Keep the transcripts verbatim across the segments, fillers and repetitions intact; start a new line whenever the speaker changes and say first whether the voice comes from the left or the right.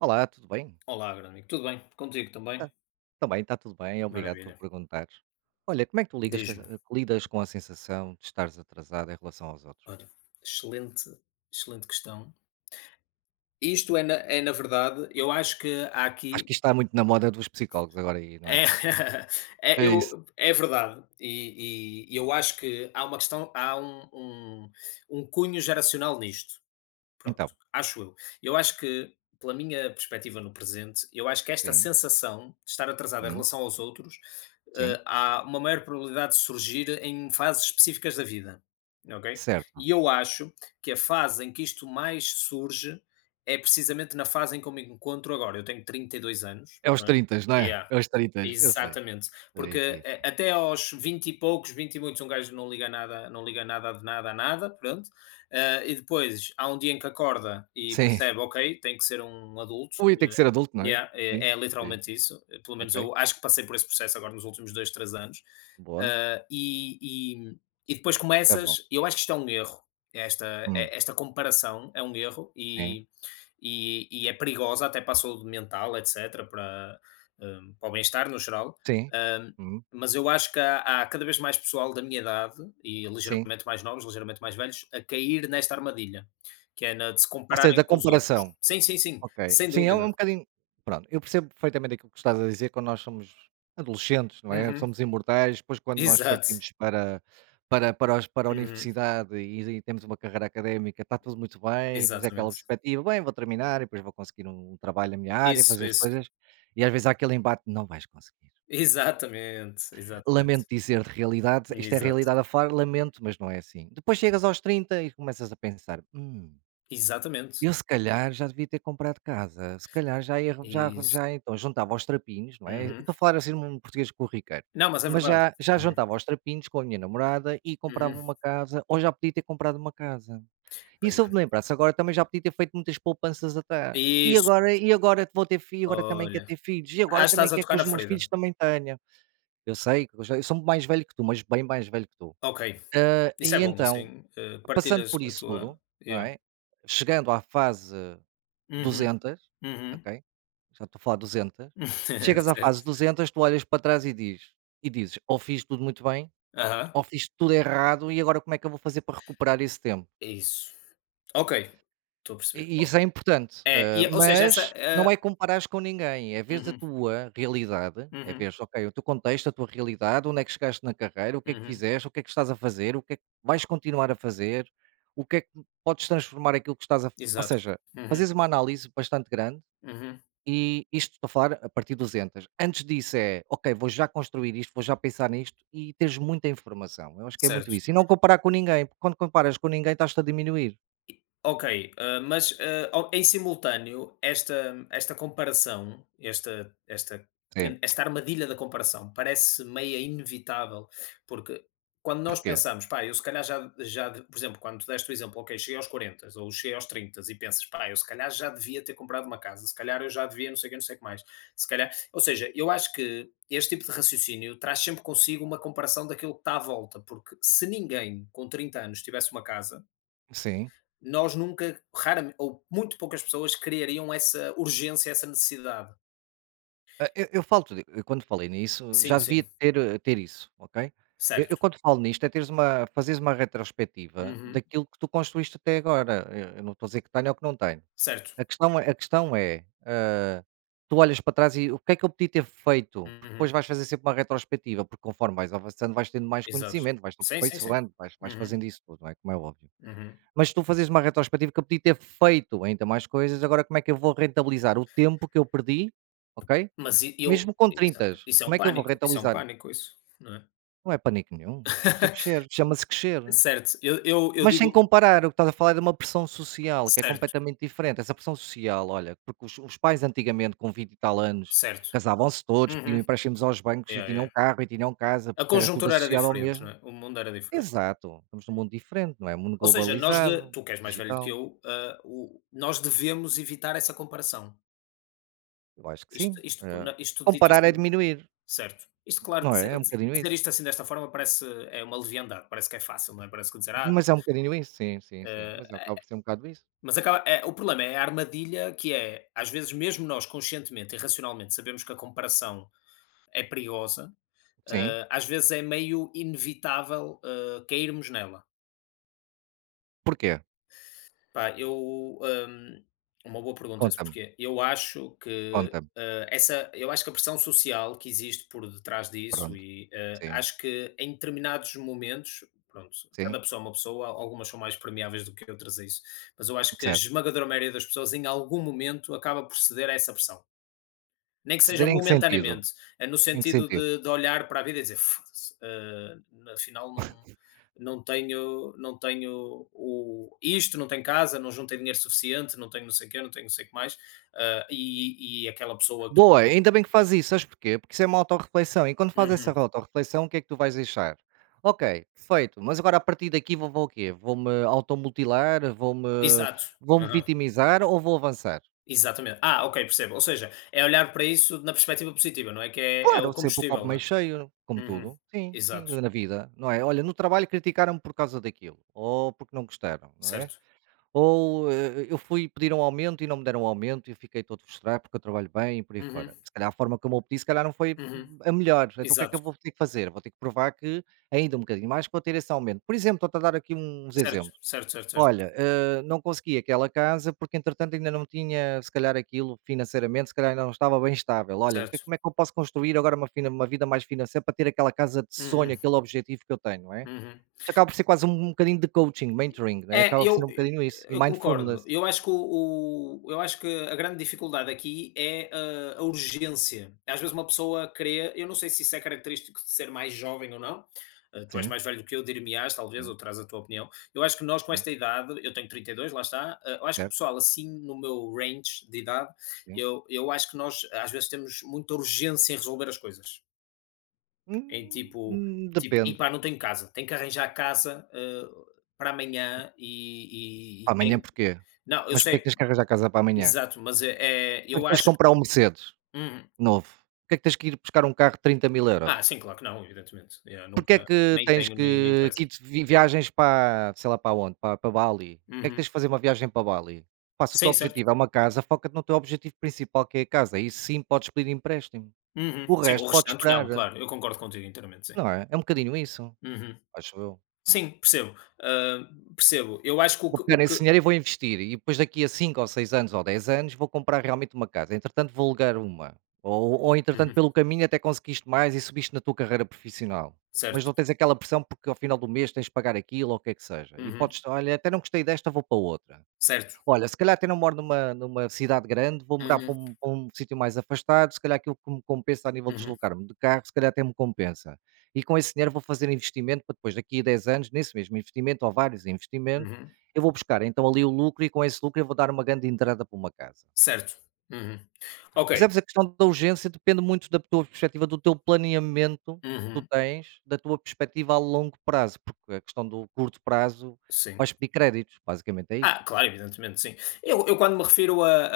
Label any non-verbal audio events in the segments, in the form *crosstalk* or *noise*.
right: Olá, tudo bem?
left: Olá, grande amigo. Tudo bem? Contigo também?
right: Tá. Também está tudo bem, obrigado por
left: Maravilha.
right: perguntares. Olha, como é que tu ligas com
left: Diz-me.
right: a- lidas com a sensação de estares atrasado em relação aos outros?
left: Olha, excelente, excelente questão. Isto é na, é na verdade, eu acho que há
right: Acho
left: aqui
right: que isto está muito na moda dos psicólogos agora aí, não é?
left: é, *laughs* é,
right: É isso.
left: eu, é verdade e, e- e eu acho que há uma questão, há um, um, um cunho geracional nisto.
right: Então,
left: Pronto, acho eu. Eu acho que, pela minha perspectiva no presente, eu acho que esta
right: sim,
left: sensação de estar atrasado em
right: hum,
left: relação aos outros
right: sim,
left: eh, há uma maior probabilidade de surgir em fases específicas da vida, ok?
right: certo.
left: E eu acho que a fase em que isto mais surge é precisamente na fase em que eu me encontro agora. Eu tenho trinta e dois anos,
right: É aos
left: não é?
right: trinta, não é?
left: Yeah,
right: É aos trinta, eu sei.
left: exatamente.
right: Sim,
left: Porque
right: sim,
left: eh,
right: sim.
left: até aos vinte e poucos, vinte e muitos, um gajo não liga nada, não liga nada de nada a nada, pronto. Eh, e depois há um dia em que acorda e
right: Sim,
left: percebe, ok, tem que ser um adulto.
right: ui, tem que ser adulto, não é?
left: Yeah,
right: Sim,
left: é é
right: sim,
left: literalmente isso, pelo menos
right: ok,
left: eu acho que passei por esse processo agora nos últimos dois, três anos,
right: boa,
left: ah, e e e depois
right: tá bom.
left: começas, eu acho que isto é um erro, esta e
right: Hum,
left: esta comparação é um erro
right: sim,
left: e e e é perigosa até para a saúde mental, etcétera, para, hum, para o bem-estar no geral,
right: sim,
left: hum,
right: hum,
left: mas eu acho que há há cada vez mais pessoal da minha idade e
right: sim.
left: ligeiramente mais novos, ligeiramente mais velhos, a cair nesta armadilha, que é na de se
right: Ou seja,
left: compararem
right: da
left: com os outros.
right: comparação.
left: Sim, sim, sim,
right: Ok.
left: sem
right: Sim, é um é um
left: dúvida.
right: bocadinho pronto, eu percebo perfeitamente aquilo que estás a dizer quando nós somos adolescentes, não é?
left: Uhum.
right: Somos imortais, depois quando nós
left: Exato.
right: partimos para para, para, os- para a
left: Uhum.
right: universidade e, e temos uma carreira académica, está tudo muito bem, e depois é aquela
left: Exatamente.
right: perspectiva, bem, vou terminar, e depois vou conseguir um, um trabalho na minha área,
left: Isso,
right: fazer as
left: isso.
right: coisas, e às vezes há aquele embate, não vais conseguir.
left: Exatamente, exatamente.
right: Lamento dizer de realidade, isto é
left: Exato.
right: realidade a falar, lamento, mas não é assim. Depois chegas aos trinta e começas a pensar, hum,
left: Exatamente.
right: eu se calhar já devia ter comprado casa, se calhar já ia já
left: Isso.
right: já então juntava aos trapinhos, não é, eu
left: Uhum.
right: estou a falar assim num português corriqueiro,
left: Não, mas é
right: mas
left: verdade.
right: já já
left: Uhum,
right: juntava aos trapinhos com a minha namorada e comprava
left: uhum.
right: uma casa, ou já podia ter comprado uma casa. E
left: Pois
right: se eu me
left: é.
right: lembrasse agora também já podia ter feito muitas poupanças atrás. E
left: Isso.
right: agora e agora vou ter filho, agora também quero
left: Olha.
right: ter filhos, e
left: Ah,
right: agora também
left: estás a
right: quero que
left: tocar na
right: os meus
left: ferida.
right: filhos também tenham. Eu sei que eu já eu sou mais velho que tu, mas bem mais velho que tu.
left: Ok.
right: Hã,
left: Isso é
right: e
left: bom,
right: então,
left: assim, eh,
right: passando
left: partilhas
right: por
left: a
right: isso
left: tua,
right: tudo, não
left: yeah.
right: é, chegando à fase
left: Uhum,
right: duzentas,
left: uhum.
right: ok, já estou a falar duzentas.
left: *laughs*
right: Chegas à fase
left: Certo.
right: duzentas, tu olhas para trás e diz e dizes: "Ou fiz tudo muito bem,
left: Aham.
right: ou fiz tudo errado e agora como é que eu vou fazer para recuperar esse tempo?".
left: Isso. Ok. Estou a perceber.
right: E isso é importante,
left: É,
right: eh,
left: e ou seja, essa,
right: mas
left: eh
right: não é comparares com ninguém, é veres a
left: uhum,
right: tua realidade, é
left: uhum,
right: veres, ok, o teu contexto, a tua realidade, onde é que chegaste na carreira, o que é que
left: uhum.
right: fizeste, o que é que estás a fazer, o que é que vais continuar a fazer, o que é que podes transformar aquilo que estás a ou
left: Exato.
right: seja,
left: Uhum,
right: fazeres uma análise bastante grande.
left: uhum.
right: E isto estou a falar a partir dos Entas. Antes disso é, ok, vou já construir isto, vou já pensar nisto e teres muita informação. Eu acho que é muito
left: Certo.
right: isso. E não comparar com ninguém, porque quando comparas com ninguém estás-te a diminuir.
left: Ok, ah, mas, ah, ao em simultâneo, esta esta comparação, esta esta
right: Sim.
left: esta armadilha da comparação parece meia inevitável, porque quando nós
right: Porquê?
left: pensamos: "Pá, eu se calhar já já de", por exemplo, quando tu deste o exemplo, ok, cheguei aos quarenta ou cheguei aos trinta e pensas: "Pá, eu se calhar já devia ter comprado uma casa, se calhar eu já devia não sei o que não sei o que mais, se calhar", ou seja, eu acho que este tipo de raciocínio traz sempre consigo uma comparação daquilo que está à volta, porque se ninguém com trinta anos tivesse uma casa,
right: Sim.
left: nós nunca, raramente ou muito poucas pessoas criariam essa urgência, essa necessidade.
right: Ah, eu eu falo-te eu quando falei nisso, já
left: Sim,
right: devia
left: sim,
right: ter eh, ter isso, ok. Eu eu
left: certo.
right: quando falo nisto é teres uma fazeres uma retrospectiva
left: Uhum,
right: daquilo que tu construíste até agora, eu eu não estou a dizer que tenho ou que não tenho.
left: certo.
right: A questão é a questão é, ah, tu olhas para trás e: "O que é que eu podia ter feito?", porque depois
left: Uhum,
right: vais fazer sempre uma retrospectiva, porque conforme vais avançando vais tendo mais
left: exato.
right: conhecimento, vais-te
left: Sim, sim, sim.
right: aperfeiçoando, vais vais
left: Uhum,
right: fazendo isso tudo, não é, como é óbvio.
left: uhum.
right: Mas se tu fazes uma retrospectiva que eu podia ter feito ainda mais coisas, agora como é que eu vou rentabilizar o tempo que eu perdi, ok?
left: Mas e eu
right: Mesmo com
left: isso,
right: trinta,
left: isso é
right: como
left: um
right: é que eu vou
left: pânico, isso é um
right: rentabilizar?
left: pânico isso, não é?
right: Não é pânico nenhum, isto é crescer,
left: *laughs*
right: chama-se crescer.
left: Certo, eu eu eu
right: Mas sem
left: digo
right: comparar, o que estás a falar é de uma pressão social, que é
left: certo,
right: completamente diferente. Essa pressão social, olha, porque os, os pais antigamente, com vinte e tal anos,
left: certo.
right: casavam-se todos, pediam
left: Uhum.
right: empréstimos aos bancos e
left: Yeah, yeah, yeah.
right: tinham carro e tinham casa,
left: A
right: porque era tudo
left: conjuntura era
right: associado ao
left: diferente, não
right: mesmo.
left: é? O mundo era diferente.
right: Exato, estamos num mundo diferente, não é? Mundo
left: Ou seja, nós, de
right: globalizado,
left: tu que és mais velho que
right: digital.
left: eu, hã, o nós devemos evitar essa comparação.
right: Eu acho que
left: Isto
right: sim.
left: isto
right: Eh,
left: na isto dito
right: comparar é
left: assim,
right: diminuir,
left: certo. Isto claro,
right: não
left: dize
right: é? É um bocadinho
left: dizer
right: isso.
left: isto assim desta forma parece, é uma leviandade, parece que é fácil, não é, parece que dizer: "Ah,
right: Mas é um bocadinho isso, sim, sim, sim. Mas
left: hã",
right: acaba por ser um bocado isso.
left: mas acaba, é o problema, é a armadilha que é, às vezes mesmo nós conscientemente e racionalmente sabemos que a comparação é perigosa,
right: Sim.
left: hã, às vezes é meio inevitável, hã, cairmos nela.
right: Porquê?
left: Pá, eu, hum, uma boa pergunta, se
right: Conta-me,
left: porquê. Eu acho que
right: conta-me.
left: eh, essa, eu acho que a pressão social que existe por detrás disso
right: Pronto.
left: e eh,
right: Sim,
left: acho que em determinados momentos, pronto,
right: sim,
left: cada pessoa é uma pessoa, algumas são mais permeáveis do que outras a isso, mas eu acho que a
right: certo.
left: esmagadora maioria das pessoas em algum momento acaba por ceder a essa pressão. Nem que seja
right: Ceder em que sentido?
left: momentaneamente, eh, no
right: Em que
left: sentido
right: sentido?
left: de de olhar para a vida e dizer: "Foda-se, eh, afinal não, não tenho, não tenho o isto, não tenho casa, não juntei dinheiro suficiente, não tenho não sei o quê, não tenho não sei o que mais", ah, e e aquela pessoa que...
right: Boa, ainda bem que faz isso, sabes porquê? Porque isso é uma autorreflexão e quando faz essa
left: Uhum.
right: autorreflexão o que é que tu vais deixar? Ok, feito, mas agora a partir daqui vou vou o quê? Vou-me automutilar, vou-me
left: Exato.
right: vou-me
left: Aham.
right: vitimizar ou vou avançar?
left: Exatamente. Ah, ok, percebo. Ou seja, é olhar para isso na perspectiva positiva, não é? Que é, é
right: Claro,
left: o
right: sempre o copo
left: combustível, não
right: meio
left: é?
right: cheio, como
left: Uhum.
right: tudo. Sim, sim,
left: Exato.
right: na vida, não é? Olha, no trabalho criticaram-me por causa daquilo ou porque não gostaram, não é?
left: Certo.
right: Ou, eh, eu fui pedir um aumento e não me deram um aumento e fiquei todo frustrado porque eu trabalho bem e por aí
left: Uhum,
right: fora. Se calhar a forma como eu pedi, se calhar não foi
left: uhum.
right: a melhor. Então o que é que
left: Exato.
right: eu vou ter que fazer? Vou ter que provar que ainda um bocadinho mais para ter esse aumento. Por exemplo, estou-te a dar aqui uns
left: Certo,
right: exemplos.
left: certo, certo, certo,
right: Olha, eh, não consegui aquela casa porque entretanto ainda não tinha, se calhar aquilo financeiramente, se calhar ainda não estava bem estável. Olha, o que é-
left: certo.
right: como é que eu posso construir agora uma, fina- uma vida mais financeira para ter aquela casa de sonho,
left: Uhum,
right: aquele objetivo que eu tenho, não é?
left: uhum.
right: Isto acaba por ser quase um um bocadinho de coaching, mentoring, né,
left: É,
right: acaba por ser
left: eu
right: um bocadinho isso, e
left: eu
right: mindfulness.
left: concordo. Eu acho que o o eu acho que a grande dificuldade aqui é a a urgência. Às vezes uma pessoa crê, eu não sei se isso é característico de ser mais jovem ou não, eh, tu és
right: Sim,
left: mais velho do que eu, dir-me-ás talvez,
right: sim,
left: ou traz a tua opinião. Eu acho que nós com
right: sim,
left: esta idade, eu tenho trinta e dois, lá está, eh, eu acho que o
right: certo,
left: pessoal assim no meu range de idade,
right: sim.
left: eu eu acho que nós às vezes temos muita urgência em resolver as coisas. Em
right: Hum,
left: tipo
right: hum,
left: tipo: e
right: depende.
left: "Epá, não tenho casa, tenho que arranjar casa, hã, para amanhã e e e
right: Para amanhã
left: tenho",
right: porquê?
left: não, eu
right: Mas porquê é que
left: sei,
right: tens que arranjar casa para amanhã?
left: exato, mas é, é
right: Porquê é que
left: eu
right: tens que
left: acho que,
right: comprar um Mercedes
left: uhum.
right: novo? Porquê é que tens que ir buscar um carro de trinta mil euros?
left: Ah, sim, claro que não, evidentemente. Eu
right: Porquê é
left: nunca
right: que
left: nem
right: tens
left: tenho, nem me
right: que que
left: interessa.
right: ir de vi viagens para sei lá para onde, para para Bali? Porquê é que tens
left: Uhum.
right: de fazer uma viagem para Bali? Pá, se o teu
left: Sim, certo.
right: objetivo é uma casa, foca-te no teu objetivo principal que é a casa, aí sim podes pedir empréstimo, o
left: Uhum. Sim, o
right: resto pode
left: restante não,
right: esperar.
left: claro, eu concordo contigo inteiramente, sim.
right: Não é? É um bocadinho isso,
left: Uhum.
right: acho eu.
left: Sim, percebo, hã, percebo. Eu acho que o
right: Vou
left: que
right: pegar
left: o
right: nesse
left: que
right: dinheiro e vou investir e depois daqui a cinco ou seis anos ou dez anos vou comprar realmente uma casa, entretanto vou alugar uma, ou ou entretanto
left: uhum,
right: pelo caminho até conseguiste mais e subiste na tua carreira profissional, mas
left: certo.
right: não tens aquela pressão porque ao final do mês tens de pagar aquilo ou o que é que seja e
left: Uhum.
right: podes: "Olha, até não gostei desta, vou para outra".
left: Certo.
right: Olha, se calhar até não moro numa numa cidade grande, vou morar para
left: Uhum,
right: um para um sítio mais afastado, se calhar aquilo que me compensa a nível de
left: uhum,
right: deslocar-me de carro, se calhar até me compensa. E com esse dinheiro vou fazer investimento para depois daqui a dez anos, nesse mesmo investimento, ou vários investimentos,
left: uhum.
right: eu vou buscar então ali o lucro e com esse lucro eu vou dar uma grande entrada para uma casa.
left: Certo. Uhum. Ok.
right: Percebes? A questão da urgência depende muito da tua perspectiva, do teu planeamento que tu
left: Uhum.
right: tens, da tua perspectiva a longo prazo, porque a questão do curto prazo
left: Sim.
right: vais pedir créditos, basicamente é isso.
left: Ah, claro, evidentemente, sim. Eu eu quando me refiro a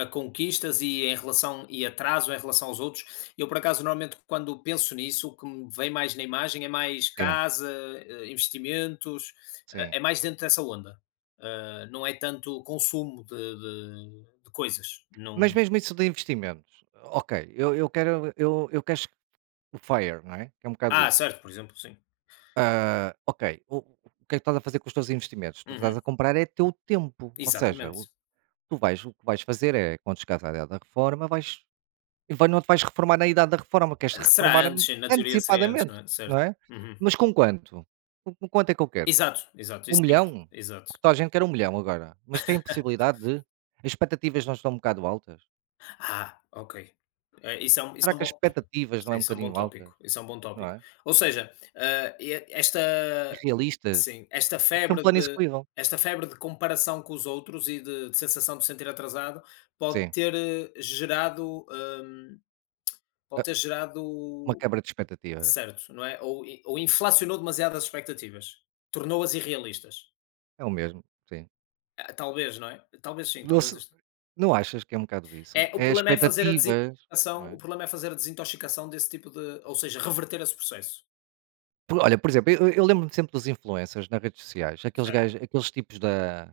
left: a a conquistas e em relação e atraso em relação aos outros, eu por acaso normalmente quando penso nisso, o que me vem mais na imagem é mais
right: Sim,
left: casa, eh, investimentos, eh,
right: sim.
left: é mais dentro dessa onda. Ah, não é tanto consumo de de de coisas, não.
right: Mas mesmo isso de investimentos, ok, eu, eu quero eu, eu quero che- o FIRE, não é? Que é um bocado
left: Ah,
right: isso.
left: certo, por exemplo, sim.
right: Ah, ok, o, o que é que estás a fazer com os teus investimentos? Tu
left: Uhum,
right: estás a comprar é teu tempo, ou seja, o,
left: exatamente.
right: tu vais, o que vais fazer é, quando chegares à idade da reforma, vais, e vai- não te vais reformar na idade da reforma, queres te
left: Será
right: reformar
left: antes,
right: am-
left: sim, na teoria seria antes,
right: antecipadamente,
left: não é? Certo.
right: não é?
left: Uhum.
right: Mas com quanto? Com, com quanto é que eu quero?
left: Exato, exato,
right: Um
left: isso tem que,
right: milhão?
left: exato.
right: Porque toda a gente quer um milhão agora, mas tem possibilidade de... As expectativas não estão um bocado altas?
left: Ah, ok. Eh, isso é um, isso
right: Será
left: é um
right: que as
left: bom...
right: expectativas não é
left: Sim,
right: um
left: isso é um bom
right: bocadinho altas?
left: tópico, isso é um bom
right: Não
left: tópico.
right: é? Sim.
left: Ou seja, hã, e é, esta,
right: Irrealistas.
left: sim, esta
right: Aquilo é um
left: febre
right: plano
left: de,
right: execuível.
left: esta febre de comparação com os outros e de, de sensação de se sentir atrasado pode
right: Sim,
left: ter eh, gerado, hum,
right: ah,
left: pode ter
right: uma
left: gerado,
right: quebra de expectativas.
left: certo, não é? Ou in ou inflacionou demasiado as expectativas, tornou-as irrealistas.
right: É o mesmo, sim.
left: Ah, talvez, não é? Talvez sim,
right: Não
left: talvez
right: se
left: isto,
right: não achas que é um bocado isso?
left: é o
right: É
left: problema, é fazer a
right: expectativas, não
left: desintoxicação, o
right: é?
left: problema é fazer a desintoxicação desse tipo de, ou seja, reverter esse processo.
right: Por olha, por exemplo, eu eu lembro-me sempre dos influencers nas redes sociais, aqueles gajos aqueles tipos da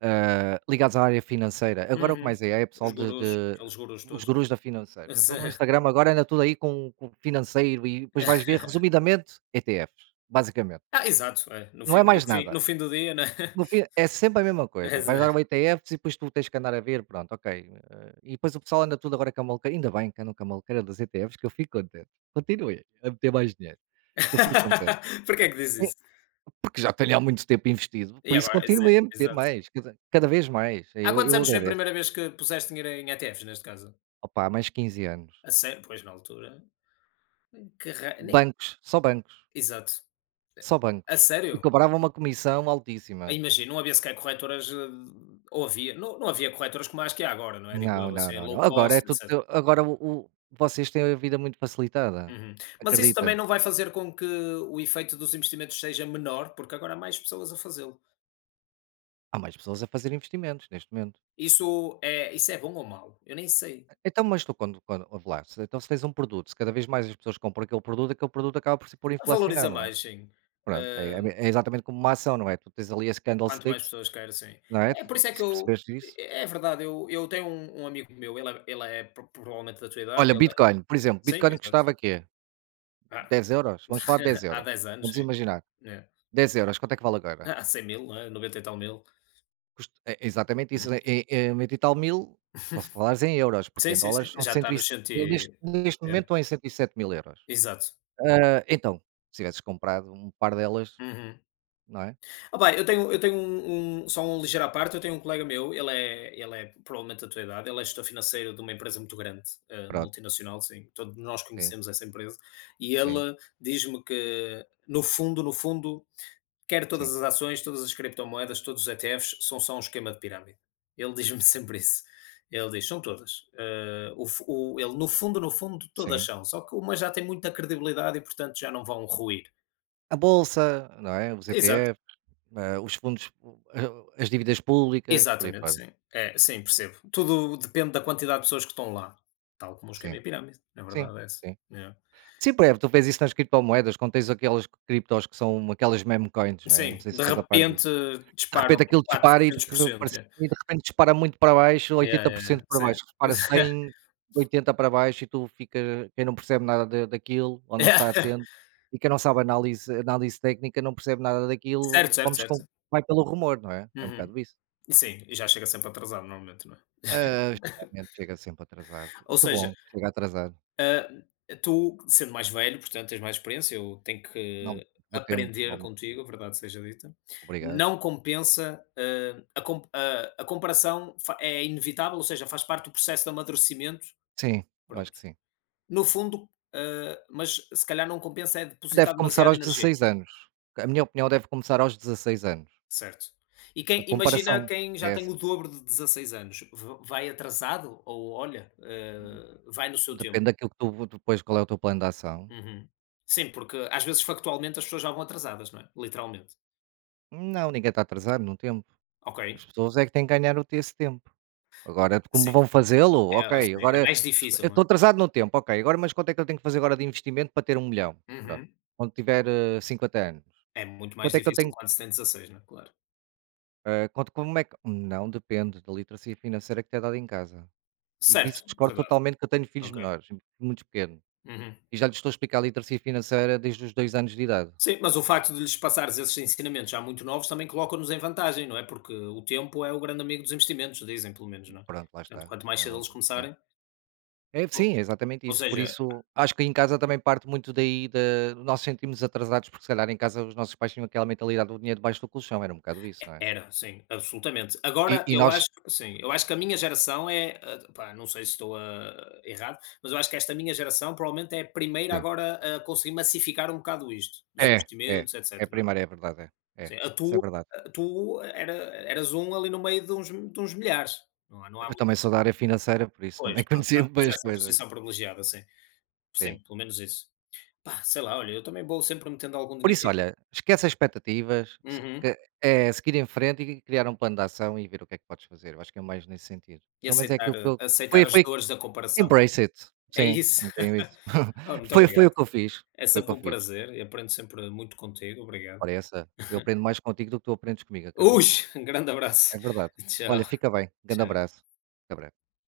right: ah, ligados à área financeira. Agora o que
left: Uhum.
right: mais é, é pessoal
left: Os
right: de
left: gurus,
right: de
left: aqueles gurus
right: os
left: todos, né.
right: gurus da financeira. Eu estou
left: Exa
right: no Instagram agora anda tudo aí com com financeiro e depois vais ver
left: *laughs*
right: resumidamente E T F s, basicamente.
left: Ah, exato, é. No
right: Não é
left: fim, no
right: mais
left: fim no
right: nada.
left: fim do dia, né. *laughs*
right: No fim, é sempre a mesma coisa. Vais
left: Exa
right: dar o E T F s e depois tu tens que andar a ver, pronto, ok. eh, E depois o pessoal anda tudo agora com a maluqueira. Ainda bem que andam com a maluqueira dos E T F s, que eu fico contente. Continuem a meter mais dinheiro, que eu fico contente.
left: *laughs* Porquê é que diz
right: Eh,
left: isso?
right: porque já tenho há muito tempo investido, por
left: E
right: isso
left: agora? Isso é
right: continuei a meter
left: exato.
right: mais, cada, cada vez mais.
left: Há
right: Eu,
left: quantos
right: eu
left: anos foi a
right: agradeço.
left: primeira vez que puseste dinheiro em E T Fs, neste caso?
right: Opa, mais quinze anos.
left: A sério? Pois, na altura, que ra nem
right: Bancos, só bancos,
left: exato.
right: só
left: A
right: bancos. E
left: sério?
right: cobrava uma comissão altíssima.
left: Imagino, não havia sequer corretoras, hã, ou havia? Não não havia corretoras como as que há agora, não é, digo
right: Não,
left: eu,
right: não,
left: assim,
right: não, não.
left: low
right: Agora é
left: cost,
right: tudo.
left: etcétera.
right: Agora o, o- vocês têm a vida muito facilitada.
left: Uhum. Mas isso também
right: Acredita?
left: não vai fazer com que o efeito dos investimentos seja menor, porque agora há mais pessoas a fazê-lo.
right: Há mais pessoas a fazer investimentos neste momento.
left: Isso é, isso é bom ou mau? Eu nem sei.
right: Então, mas tu quando quando ouve lá, se então se tens um produto, se cada vez mais as pessoas compram aquele produto, aquele produto acaba por se por inflacionar,
left: Valoriza
right: não é?
left: mais, sim.
right: Pronto, é
left: Ah,
right: é exatamente como uma ação, não é? Tu tens ali as
left: quanto mais
right: candlesticks,
left: pessoas querem, sim.
right: não é?
left: É
right: Tu
left: por
right: tu
left: isso é que
right: se
left: eu...
right: percebeste isso.
left: É verdade, eu, eu tenho um, um amigo meu, ele é, ele é pro- provavelmente da tua idade,
right: Olha,
left: ele é.
right: Bitcoin, por exemplo,
left: Sim,
right: Bitcoin
left: exato.
right: custava quê?
left: Ah,
right: Dez euros. Vamos falar de dez
left: *laughs* há
right: euros.
left: dez anos,
right: Vamos
left: sim.
right: imaginar,
left: É.
right: dez euros, quanto é que vale agora?
left: Há cem mil, não é? noventa e tal mil.
right: Custa é é exatamente isso,
left: Uhum.
right: em em vinte e tal mil, só se
left: *laughs*
right: falares em euros, porque
left: Sim,
right: em
left: sim,
right: dólares
left: sim.
right: são
left: Já está no
right: cento e sete mil, neste
left: sentido.
right: neste momento
left: É.
right: estão em cento e sete mil euros.
left: Exato.
right: Ah, então, se tivesses comprado um par delas,
left: Uhum.
right: não é?
left: Ah, pá, eu tenho, eu tenho um, um- só um ligeiro à parte, eu tenho um colega meu, ele é, ele é provavelmente da tua idade, ele é gestor financeiro de uma empresa muito grande, eh,
right: Pronto,
left: multinacional, sim, todos nós
right: sim,
left: conhecemos essa empresa, e
right: sim,
left: ele diz-me que, no fundo, no fundo, quer
right: sim,
left: todas as ações, todas as criptomoedas, todos os E T Fs, são só um esquema de pirâmide. Ele diz-me *laughs* sempre isso. Ele diz, são todas. Eh, o, fu- o- ele, no fundo, no fundo, todas
right: sim.
left: são, só que uma já tem muita credibilidade e, portanto, já não vão ruir.
right: A bolsa, não é? Os
left: Exato.
right: E T F s, ah, os fundos, o- a- as dívidas públicas, por aí
left: Exatamente,
right: fora.
left: sim. É, sim, percebo. Tudo depende da quantidade de pessoas que estão lá, tal como o esquema
right: Sim,
left: em pirâmide, na
right: sim,
left: verdade é essa.
right: sim.
left: Yeah.
right: Sim, por exemplo, tu vês isso nas criptomoedas, quando tens aquelas criptos que são aquelas meme coins, não é? Não
left: Sim,
right: sei se
left: de
right: estás a par disso.
left: repente
right: De
left: disparam
right: repente aquilo dispara e de
left: quatrocentos por cento,
right: parece
left: yeah.
right: e de repente dispara muito para baixo,
left: Yeah, yeah, yeah,
right: oitenta por cento para
left: sim.
right: baixo, dispara
left: *laughs*
right: cem, oitenta para baixo. E tu fica, quem não percebe nada da daquilo, ou não
left: Yeah.
right: está atento, e quem não sabe análise análise técnica não percebe nada
left: Certo,
right: daquilo,
left: certo,
right: vamos com
left: certo.
right: vai pelo rumor, não é? É um
left: Uhum.
right: bocado isso.
left: Sim, e já chega sempre atrasado normalmente, não é?
right: Ah, geralmente chega sempre atrasado, e
left: Ou
right: que
left: seja,
right: bom que chega atrasado,
left: tu, sendo mais velho, portanto, tens mais experiência, eu tenho
right: não
left: que
right: vou tendo
left: aprender
right: alguma coisa.
left: contigo, a verdade seja dita.
right: Obrigado.
left: Não compensa, eh, a com a a comparação, fa é inevitável, ou seja, faz parte do processo de amadurecimento,
right: Sim, eu acho
left: pronto.
right: que sim.
left: No fundo, eh, mas se calhar não compensa é
right: Deve
left: depositar
right: começar
left: demasiada
right: aos
left: energia,
right: dezesseis anos, a minha opinião, deve começar aos dezesseis anos,
left: certo? E
right: a
left: quem imagina,
right: comparação.
left: quem
right: É
left: já tem o
right: essa.
left: dobro de dezasseis anos, v vai atrasado ou olha, eh, vai no seu tempo.
right: Depende daquilo que tu depois qual é o teu plano de ação.
left: Uhum. Sim, porque às vezes factualmente as pessoas já vão atrasadas, não é? Literalmente.
right: Não, ninguém está atrasado no tempo.
left: Ok,
right: As pessoas é que têm que ganhar o- esse tempo. Agora, como
left: sim,
right: vão fazê-lo?
left: é
right: Ok,
left: assim, é
right: agora
left: mais
right: eu
left: difícil, não é?
right: estou atrasado no tempo, ok. Agora, mas quanto é que eu tenho que fazer agora de investimento para ter um milhão? Pronto.
left: Uhum.
right: Quando tiver eh, cinquenta anos.
left: É muito mais
right: Quanto é que eu
left: difícil
right: tenho?
left: quando se tem dezasseis, não é? Claro.
right: Eh, quanto, como é que. Não, depende da literacia financeira que te é dada em casa. E
left: Certo,
right: isso discordo
left: verdade,
right: totalmente, que eu tenho filhos
left: ok.
right: menores, muito pequenos.
left: Uhum.
right: E já lhes estou a explicar a literacia financeira desde os dois anos de idade.
left: Sim, mas o facto de lhes passares esses ensinamentos já muito novos também coloca-nos em vantagem, não é? Porque o tempo é o grande amigo dos investimentos, dizem pelo menos, não é?
right: Pronto, lá
left: Portanto,
right: está.
left: quanto mais
right: Como é
left: cedo eles
right: óbvio. Sim.
left: começarem,
right: É, sim,
left: ou
right: é exatamente
left: ou
right: isso. Por
left: seja,
right: isso, acho que em casa também parte muito daí, de nós sentimos atrasados, porque se calhar em casa os nossos pais tinham aquela mentalidade do dinheiro debaixo do colchão, era um bocado isso, não é?
left: era, sim, absolutamente.
right: E,
left: Agora
right: e
left: eu
right: nós,
left: acho sim, eu acho que a minha geração é, ah, pá, não sei se estou, ah, errado, mas eu acho que esta minha geração provavelmente é a primeira
right: sim,
left: agora a conseguir massificar um bocado isto, dos
right: é, é,
left: investimentos,
right: é
left: etcétera, não
right: primário,
left: é.
right: é verdade, é, é,
left: Sim, a
right: isso é
left: tua
right: verdade.
left: a tu era eras um ali no meio de uns, de uns milhares, não há não há
right: Eu
left: muito
right: também sou da área financeira, por isso também *laughs*
left: depois, pronto,
right: conhecia
left: já
right: bem
left: tinhas
right: as
left: essa
right: coisas,
left: posição privilegiada, sim.
right: sim.
left: Sim, pelo menos isso. Pá, sei lá, olha, eu também vou sempre metendo algum
right: Por isso,
left: dinheiro,
right: olha, esquece as expectativas, se-
left: uhum,
right: que- é seguir em frente e criar um plano de ação e ver o que é que podes fazer. Eu acho que é mais nesse sentido.
left: e
right: Pelo menos é
left: aceitar,
right: aquilo que eu.
left: aceitar
right: Foi,
left: as
right: foi
left: dores da comparação.
right: Embrace it.
left: É
right: Sim,
left: isso.
right: é um bocadinho
left: *laughs*
right: isso.
left: Olha,
right: *laughs*
left: muito
right: Foi foi
left: obrigado.
right: o que eu fiz,
left: É
right: foi o que
left: sempre
right: eu
left: um
right: fiz.
left: prazer e aprendo sempre muito contigo. Obrigado.
right: Ora essa, eu aprendo mais contigo do que tu aprendes comigo, acredita.
left: Ux, um grande abraço.
right: É verdade.
left: *laughs* Tchau,
right: Olha, fica bem. Grande
left: tchau.
right: abraço. Fica bem.